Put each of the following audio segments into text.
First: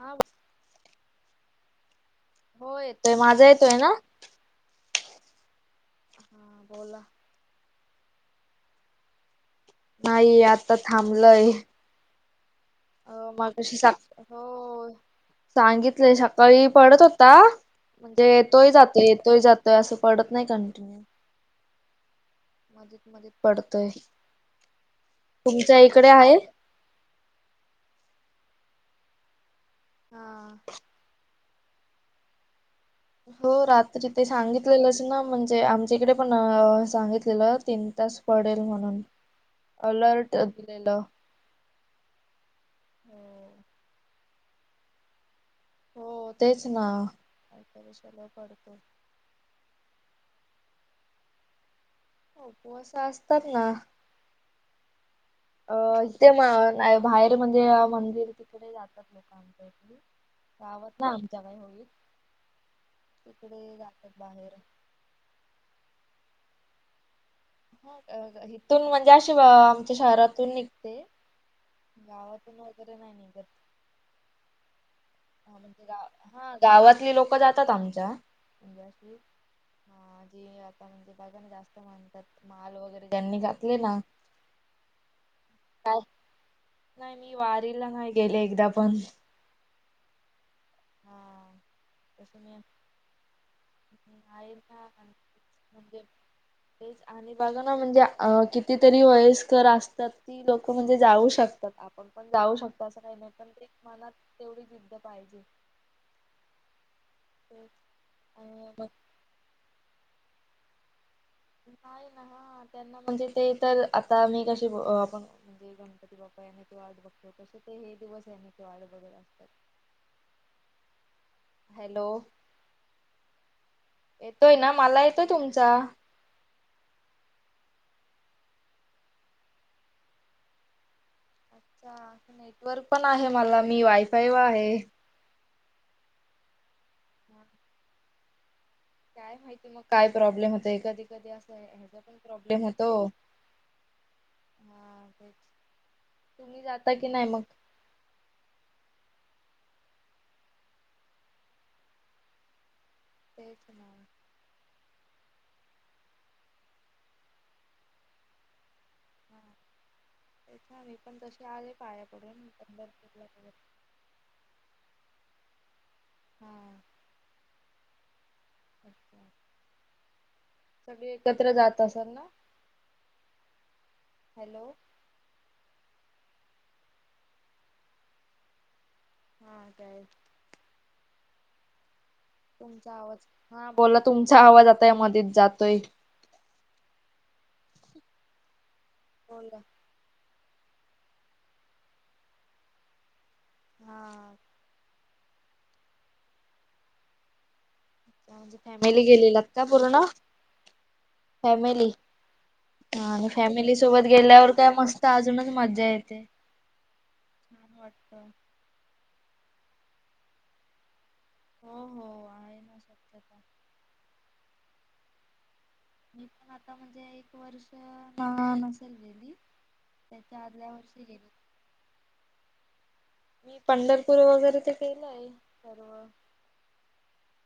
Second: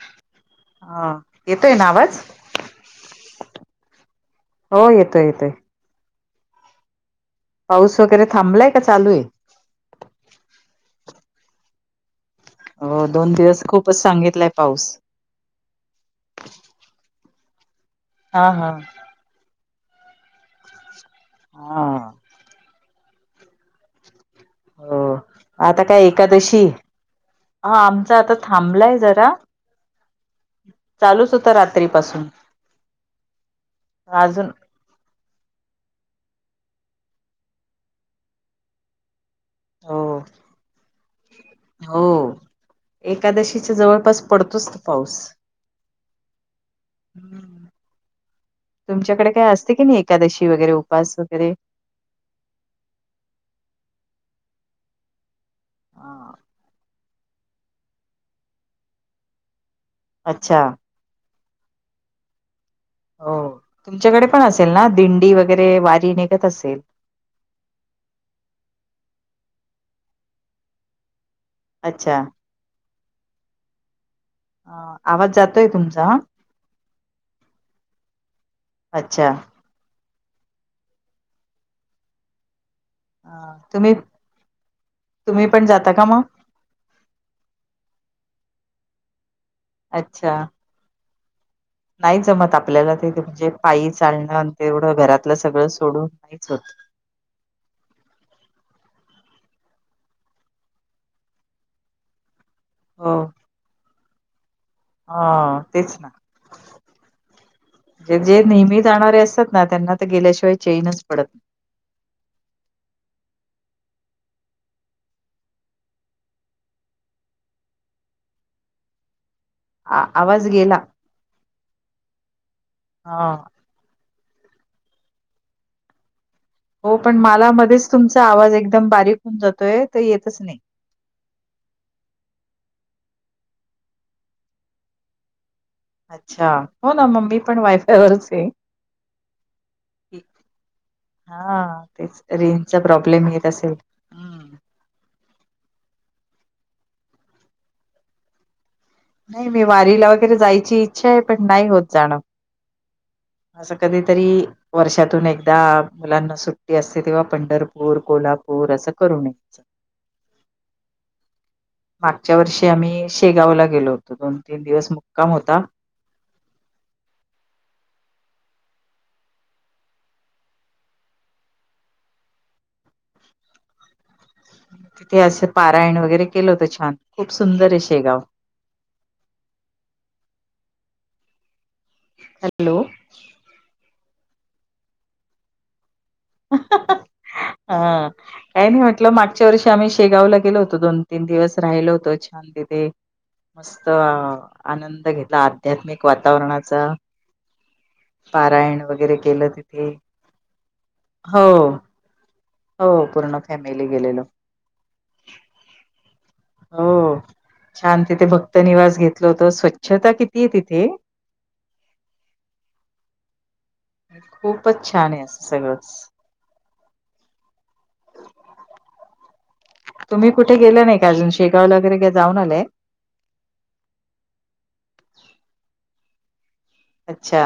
हा बोल हा येतोय ना आवाज? होय येतोय माझा येतोय ना हो येतोय येतोय. हा बोला पाऊस वगैरे थांबलाय का चालू आहे? नाही आता थांबलंय. हो अ दोन दिवस मगाशी सा खूपच सांगितलाय पाऊस. होय. सांगितले सकाळी पडत होता म्हणजे हा हा येतोय जातोय येतोय जातोय. असं पडत नाही कंटिन्यू हा मधी मधी पडतोय. हो तुमच्या आता काय इकडे आहे एकादशी हा आमचा आता थांबलाय जरा चालूच होता रात्री रात्री पासून तो रात्री ते सांगिलं - तेलंस ना म्हणजे आमच्याकडे पण सांगितलेलं तीन तास पडेल म्हणून. [unintelligible] अलर्ट दिलेलं. हो एकादशीच्या जवळपास पडतोचं तो पाऊस. हो तेच ना. तुमच्या कडे असते की नाही एकादशी वगैरे उपवास वगैरे? उपवास असतात ना अ इथे म ना - बाहेर म्हणजे मंदिर तिकडे जातात लोक आमच्या इथंली अच्छा. - आमच्या काय होईल. [inaudible] हो तिकडे जातात तुमच्याकडे पण बाहेर. असेल ना दिंडी वगैरे वारी निघत असेल. हितून म्हणजे अशी आमच्या शहरातून निघते. अच्छा गावातून वगैरे नाही निघत. हा आवाज जातो. गा - हा गावातली लोक जातात आमच्या. म्हणजे अशी अच्छा, हा.. जी आता म्हणजे बघा ना जास्त म्हणतात माल वगैरे [inaudible] अ, त्यांनी घातले तुम्ही ना तुम्ही पण जाता काय? का मग नाही मी वारीला नाही गेले एकदा पण - अच्छा! हा नाही तस मी जमत आपल्याला ते म्हणजे पायी चालणं आणि आहे ना तेवढं घरातलं सगळं म्हणजे सोडून नाहीच होत. तेच आणि बघा ना म्हणजे अ -कितीतरी वयस्कर असतात. ती लोकं म्हणजे जाऊ शकतात आपण पण जाऊ शकतो असं का नाही पण मनात तेवढी - हा तेचं ना म्हणजे आणि नेहमी मग जाणारे असतात ना त्यांना - तिथं गेल्याशिवाय चेनच पडत ना - नाही ना ह त्यांना म्हणजे ते तर आता मी कशी आपण म्हणजे. गणपती बाप्पा येण्याची वाट बघतो तसं ते हे दिवस येण्याची वाट बघतं असतात. आ -आवाज गेला हॅलो हा - येतोय ना मला येतोय तुमचा. हो पण मला मध्येच तुमचा आवाज एकदम बारीक होऊन जातोय, तर येतच नाही. अच्छा नेटवर्क पण आहे मला, मी वायफाय व आहे. अच्छा! हो, ना मम्मी पण वायफाय वरच हे. काय माहिती मग काय प्रॉब्लेम होत कधी कधी असं हा ह्याचा पण तेच प्रॉब्लेम रेंजचा होतो. प्रॉब्लेम येत असेल हम्म हा, तुम्ही जाता की नाही मग? नाही मी वारीला वगैरे जायची इच्छा आहे पण नाही होत जाणं. तेच असं ना कधीतरी - वर्षातून एकदा मुलांना सुट्टी असते तेव्हा पंढरपूर कोल्हापूर असं करून. हा.. मी पण तशी आले पाया पुुढे मागच्या वर्षी नंत बर आम्ही [inaudible] शेगावला गेलो होतो दोन तीन दिवस मुक्काम होता. हां. अच्छा! सगळे एकत्र जात असल ना? हॅलो! तिथे असं पारायण वगैरे केलं होतं छान, खूप सुंदर आहे शेगाव. हम्म काय? हॅलो. तुमचा आवाज, हा बोला तुमचा आवाज आता या मध्येच जातोय. ह.. ह़.. हा काही नाही म्हटलं मागच्या बोला वर्षी आम्ही शेगावला गेलो होतो त दोन तीन दिवस राहिल होतो छान तिथे मस्त हा आनंद घेत आध्यात्मिक वातावरणाचा, म्हणजे पारायण फॅमिली वगैरे केलं तिथे हो, फॅमली हो हा आणि पूर्ण फॅमिली सोबत गेलेलो. गेल्यावर काय मस्त अजूनच मजा येते. हो छान तिथे भक्त निवास घेतलं होत स्वच्छता किती आहे तिथे. हो.. हो.. आहे ना. खूपच छान आहे असं सगळंच मी पण आता म्हणजे एक वर्ष नसेल गेली. तुम्ही त्याच्या कुठे आदल्या गेला नाही वर्षी का, गेली. अजून शेगावला वगैरेय जाऊन आले? मी पंढरपूर वगैरे ते केलं आहे सर्व अच्छा!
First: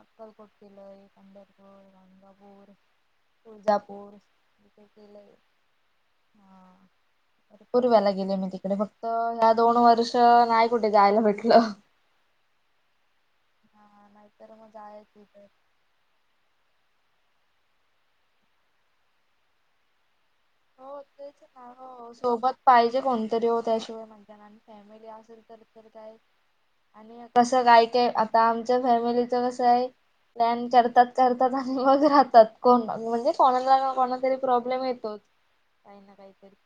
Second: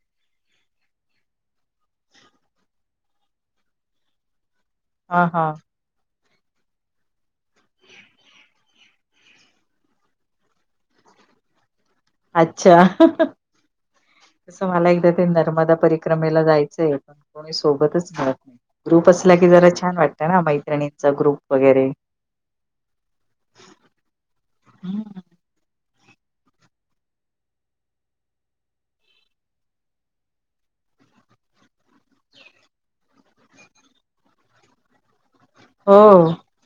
अक्कलकोट किलई, पंढरपूर, रांगापूर, तुळजापूर हा केलय हा [inaudible] पूर्वला गेले मी तिकडे फक्त ह्या दोन वर्ष नाही कुठे जायला भेटलं. अच्छा!.. ह़.. हा नाहीतर तस मग मला एकदा जायच ते तर नर्मदा परी क्रमेला जायचंय पण कोणी सोबतच मिळत नाही, ग्रुप असला की जरा छान वाटतं ना माहि हो तेच ना हो सोबत पाहिजे कोणतरी हो त्याशिवाय मज्जा नाय येत हं. फॅमिली असेल तर तर काय आणि कसं काय काय आता आमच्या फॅमिलीचं कसं आहे प्लॅन करतात करतात आणि मग राहतात कोण म्हणजे कोणाला कोणा तरी प्रॉब्लेम येतोच. काही ना हो. काहीतरी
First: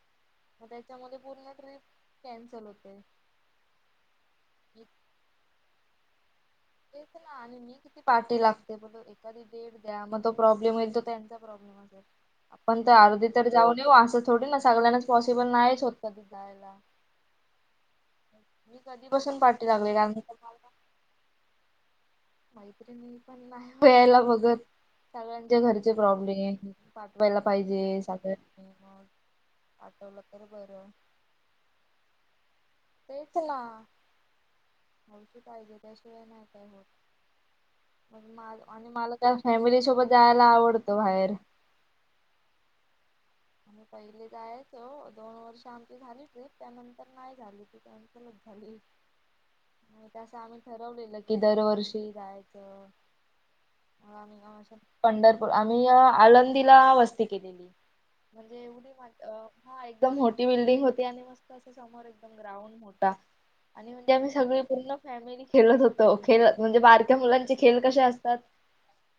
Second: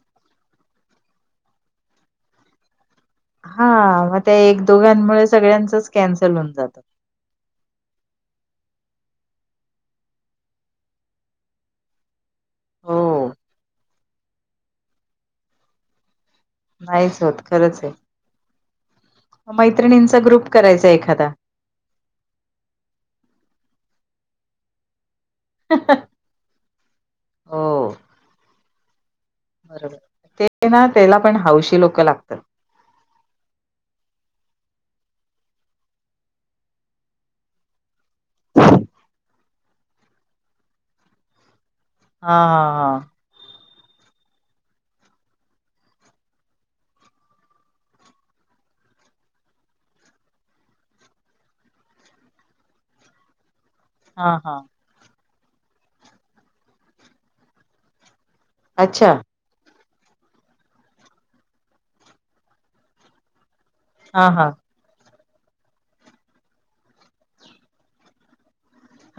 मग त्याच्यामध्ये पूर्ण ट्रिप कॅन्सल होते हा मग त्या एक दोघांमुळे सगळ्यांचच कॅन्सल होऊन जात तेच ना आणि मी किती पार्टी लागते बोल एका डेट द्या, मग तो प्रॉब्लेम होईल त्यांचा प्रॉब्लेम असेल आपण तर अर्धे हो तर जाऊन येऊ असं थोडी ना सगळ्यांनाच पॉसिबल नाहीच होत का ते जायला. नाहीच होत खरंच आहे. मी कधी मैत्रिणींचा ग्रुप करायचा एखादा. माैत्री नाही पण नाही व यायला बघत सगळ्यांचे घरचे प्रॉब्लेम पाठवायला हो पाहिजे सगळ बरोबर ते ना बरं त्याला पण हावशी लोक लागतात. तेच नाती पाहिजे त्याशिवाय नाही काय हो आणि मला त्या फॅमिली सोबत जायला आवडतं बाहेर हा हा हा आम्ही पहिले जायचो दोन वर्ष आमची झाली ट्रीप त्यानंतर नाही झाली ती ल झाली नाहीत असं आम्ही ठरवलेलं की दरवर्षी जायचं हा हा. पंढरपूर आम्ही आळंदीला वस्ती केलेली. म्हणजे एवढी अच्छा मज्जा अ हा एकदम मोठी बिल्डिंग होती आणि मस्त अस समोर एकदम ग्राउंड मोठा आणि म्हणजे हा आम्ही हा सगळी पूर्ण फॅमिली खेळत होतो खेळत म्हणजे बारक्या मुलांचे खेळ कसे असतात.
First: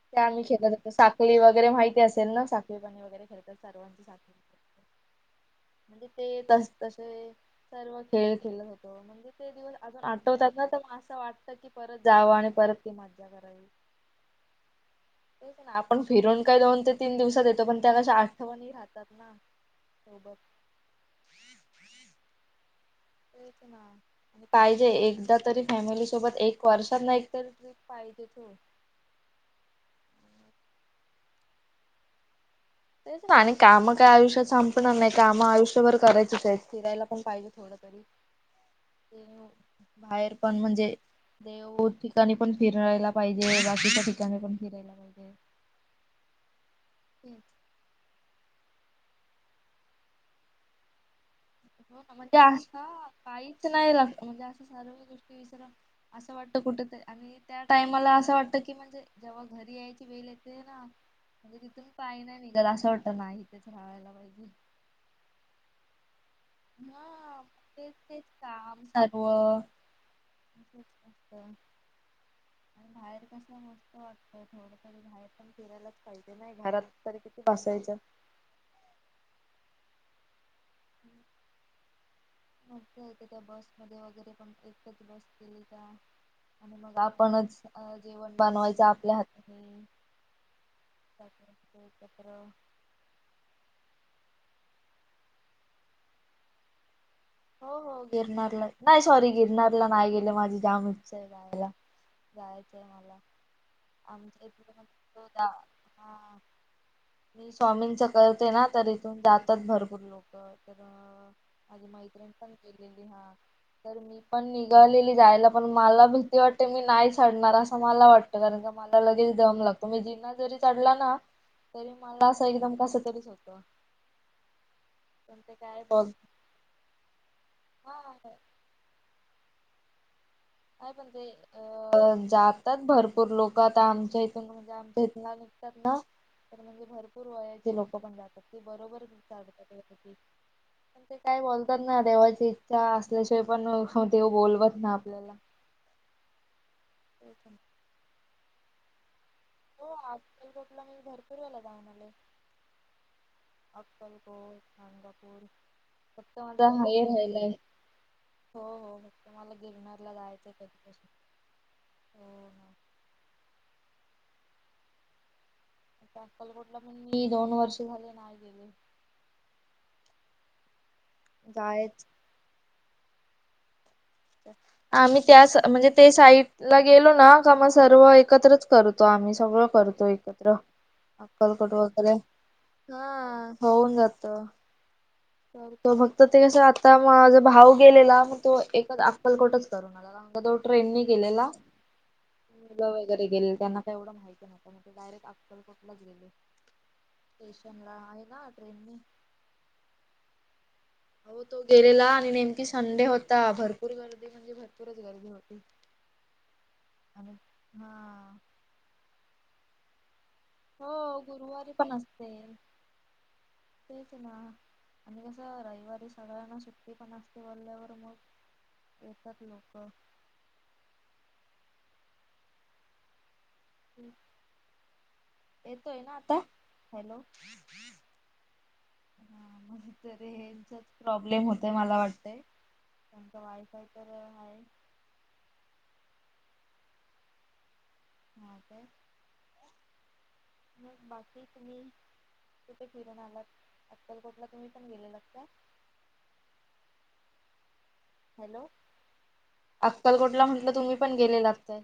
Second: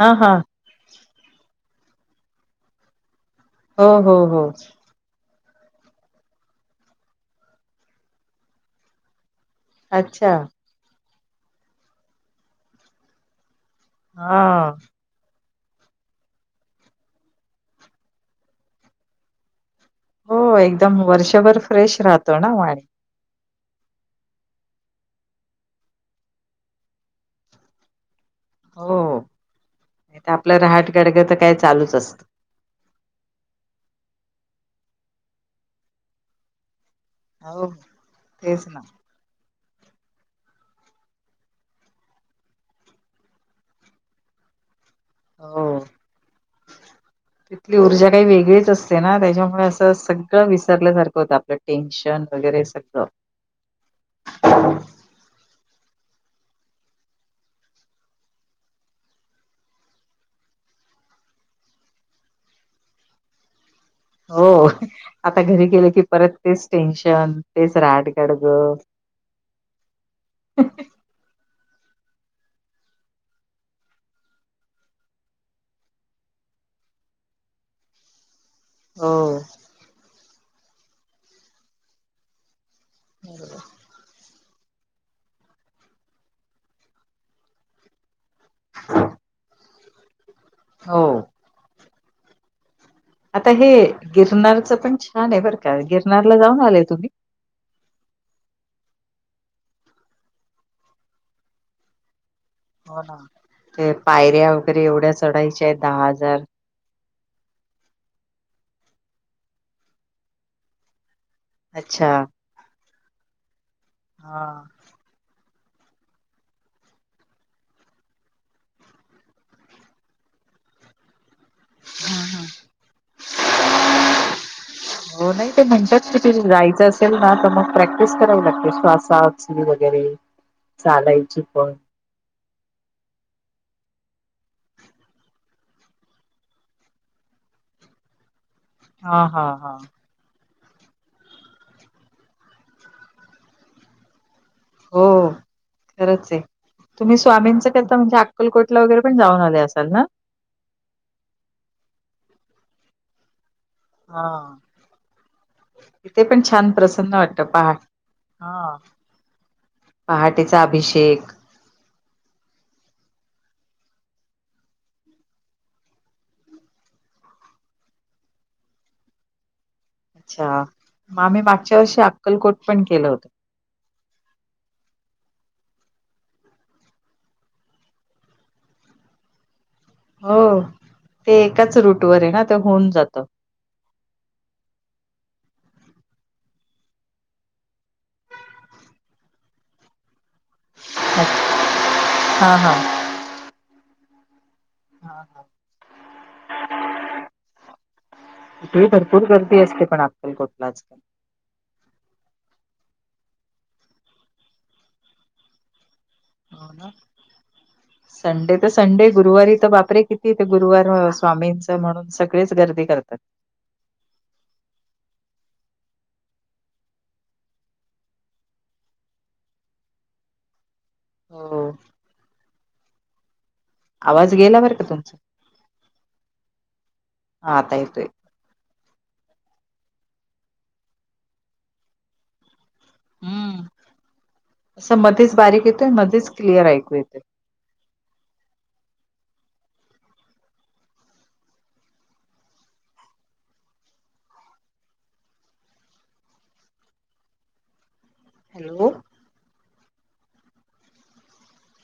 हा त्या हा आम्ही खेळत असतो, साखली वगैरे माहिती असेल ना साखळी पाणी वगैरे- हो सर्वांची हो साखळी हो म्हणजे ते तस तसे सर्व खेळ खेलत होतो म्हणजे, ते दिवस अजून अच्छा. आठवतात ना तर मग असं वाटतं की परत जावं आणि परत ती मज्जा करावी. हा आपण फिरून काही दोन ते तीन दिवसात येतो पण त्या क आठवणणी राहतात. कर ना. सोबत हो एकदम वर्षभर फ्रेश राहतो ना मग. तेच ना आणि पाहिजे एकदा तरी फॅमिली सोबत एक वर्षात नाही तरी ट्रिप पाहिजे. हो नाही तर आपलं रहाट गडगं तर काय चालूच असतं. तेच ना आणि काम काय आयुष्यात संपणार नाही, काम आयुष्यभर करायचीच आहेत फिरायला, प पाहिजे हो थोड तरी तेच ना बाहेर पण म्हणजे, देऊ ठिकाणी पण फिरायला पाहिजे, बाकीच्या ठिकाणी पण फिरायला पाहिजे. हो तथली ऊर्जा, काही वेगळेच असते ना त्याच्यामुळे असं सगळं विसरल्यासारखं होतं आपल्या, टेन्शन वगैरे सगळं, पाहीच नाही म्हणजे असं सर्व गोष्टी [unintelligible] अस वाटतं कुठ आणि त्या टाइमला असं वाटत की म्हणजे, घरी यायची वेळ येते ना, म्हणजे तिथून पाय नाही निघत असं वाटत नाही इथच राहावं. हो आता घरी गेले की परत, तेच टेन्शन, हा तेच तेच राहाटगाडग. काम सर्व असंच असत बाहेर कस मस्त वाटत ना. बाहेर पण फिरायलाच पाहिजे नाही [unintelligible] हो बरोबर. [unintelligible] मध्ये वगैरे पण एकच बसतील, का आणि मग आपणचं- अ जेवण बनवायचं आपल्या हाताने. हो. पत्र. आता हे गिरनारचं पण छान आहे बरं का, गिरनारला जाऊन आलेय तुम्ही? हो हो, गिरणारला, नाही सॉरी गिरणारला नाही गेले माझी जाम इच्छा आहे. जायलां जायच. हो ना ते पायऱ्या वगैरे एवढ्या चढायच्या आहेत दहा हा हजार. मी स्वामींच करते ना, तर इथून जातात भरपूर लोक तर आधी माधी. अच्छा केले ह तर मी पण हा निघाले. जायला पण मला भीती वाटते, मी नाही चडणार असं मला वाटत, कारण मला लगेच दम लागतो. ऐकदा जरी चढला ना, तरी मला असं एकदम कस तरीच होतो, हो पण नाही ते काय- म्हणतात की जायचं असेल ना तर मग हा प्रॅक्टिस करावी लागते, श्वासात वगैरे - काय म्हणते असं - जातात भरपूर लोकं, आता आमच्या इथून म्हणजे आमच्या इथून निघतात ना, भरपूर वयाचे लोक पण जातात, ते बरोबर हा हा हा [unintelligible] ते काय बोलतात ना, देवाची इच्छा असल्याशिवाय पण देव बोलवत- ना हो, आपल्याला खरंच आहे, तुम्ही स्वामींच करता म्हणजे, आक्कलकोटला वगैरे पण जाऊन आले असाल ना. आक्कलकोटला ला मी भरपूर वेला जाऊण आले. हा अक्कलकोट, गाणगापूर, तिथे फक्त पण माझा छान हे प्रसन्न वाटत राहिलय. पहाट हो हा हो, मग तुम्हाला गिरणाला जायचं पहाटेचा कधी, कशी, अभिषेक आक्कलकोटला लकोटला पण मी दोन वर्ष झाले नाही गेले. अच्छा, आम्ही मागच्या वर्षी जायच अक्कलकोट पण केलं होतं. अच्छा, आम्ही त्याच, म्हणजे ते साईड ला गेलो ना का मग सर्व एकत्रच करतो आम्ही, सगळं करतो. एकत्र, हो ते आक्कलकोट एकाच रूट वैगेरे,, वर आहे ना ते होऊन जात हा,, होऊन जातं. फक्त ते कस, आता माझ भाऊ गेलेला मग तो एकच अक्कलकोटच करून आला. तो ट्रेननी हा गेलेला, हा हा मुलं वगैरे गेले त्यांना काही एवढं माहिती नाही. मग ते डायरेक्ट हा. अक्कलकोटलाच गेले, स्टेशन ला आहे का ट्रेनी. फुलं गर्दी असते पण आत आक्कलकोटलाच. हो तो गेलेला आणि नेमकी संडे होता, भरपूर गर्दी म्हणजे भरपूर. गर्दी होती. हो ना, आणि हा संडे तर संडे गुरुवारी तर बापरे किती तिथे गुरुवार हो गुरुवारी स्वामींचं पण म्हणून असते सगळेच गर्दी करतात. तेच ना. आणि कसं रविवारी सगळ्यांना सुट्टी पण असते, बोलल्यावर मग येतात लोकं. हो. आवाज गेला बर का तुमचा,, येतोय ना आता हॅलो हा आता येतोय ह म्हजे त हेचाच प्रॉब्लेम होतय मला वाटतय. त्यांचा वायफाय तर आहे. आस मध्येच बारीक येतय, मध्येच क्लिअर ऐकू येतय. हो काय. मग बाकी तुम्ही कुठे फिरून आलात, अक्कलकोटला तुम्ही पण गेलेलात काय. हॅलो अक्कलकोटला म्हटलं तुम्ही पण गेले लागतय?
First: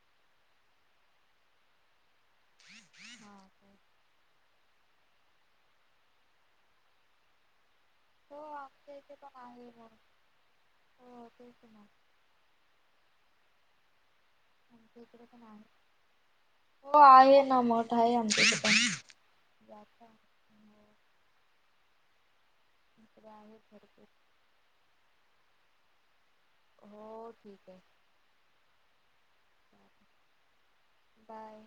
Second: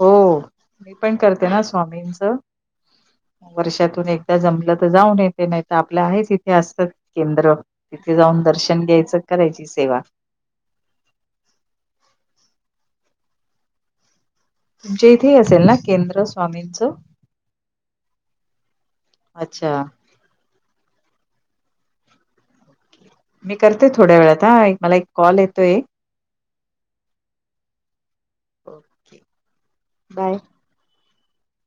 हो मी पण करते ना स्वामींच हा वर्षातून एकदा जमलं तर जाऊन येते नाही तर आपलं आहेच इथे असत केंद्र तिथे जाऊन हो दर्शन आमच्या इथे घ्यायचं पण करायची आहे मग सेवा हो तेच ना. तुमच्या इथेही असेल ना केंद्र स्वामींचं? हो आहे ना मोठ आहे आमच्यास पण? अच्छा. जाता हो इकडे मी आहे करते भरपूर थोड्या वेळात एक मला एक कॉल येतोय हो ठीक आहे. क बाय. बाय.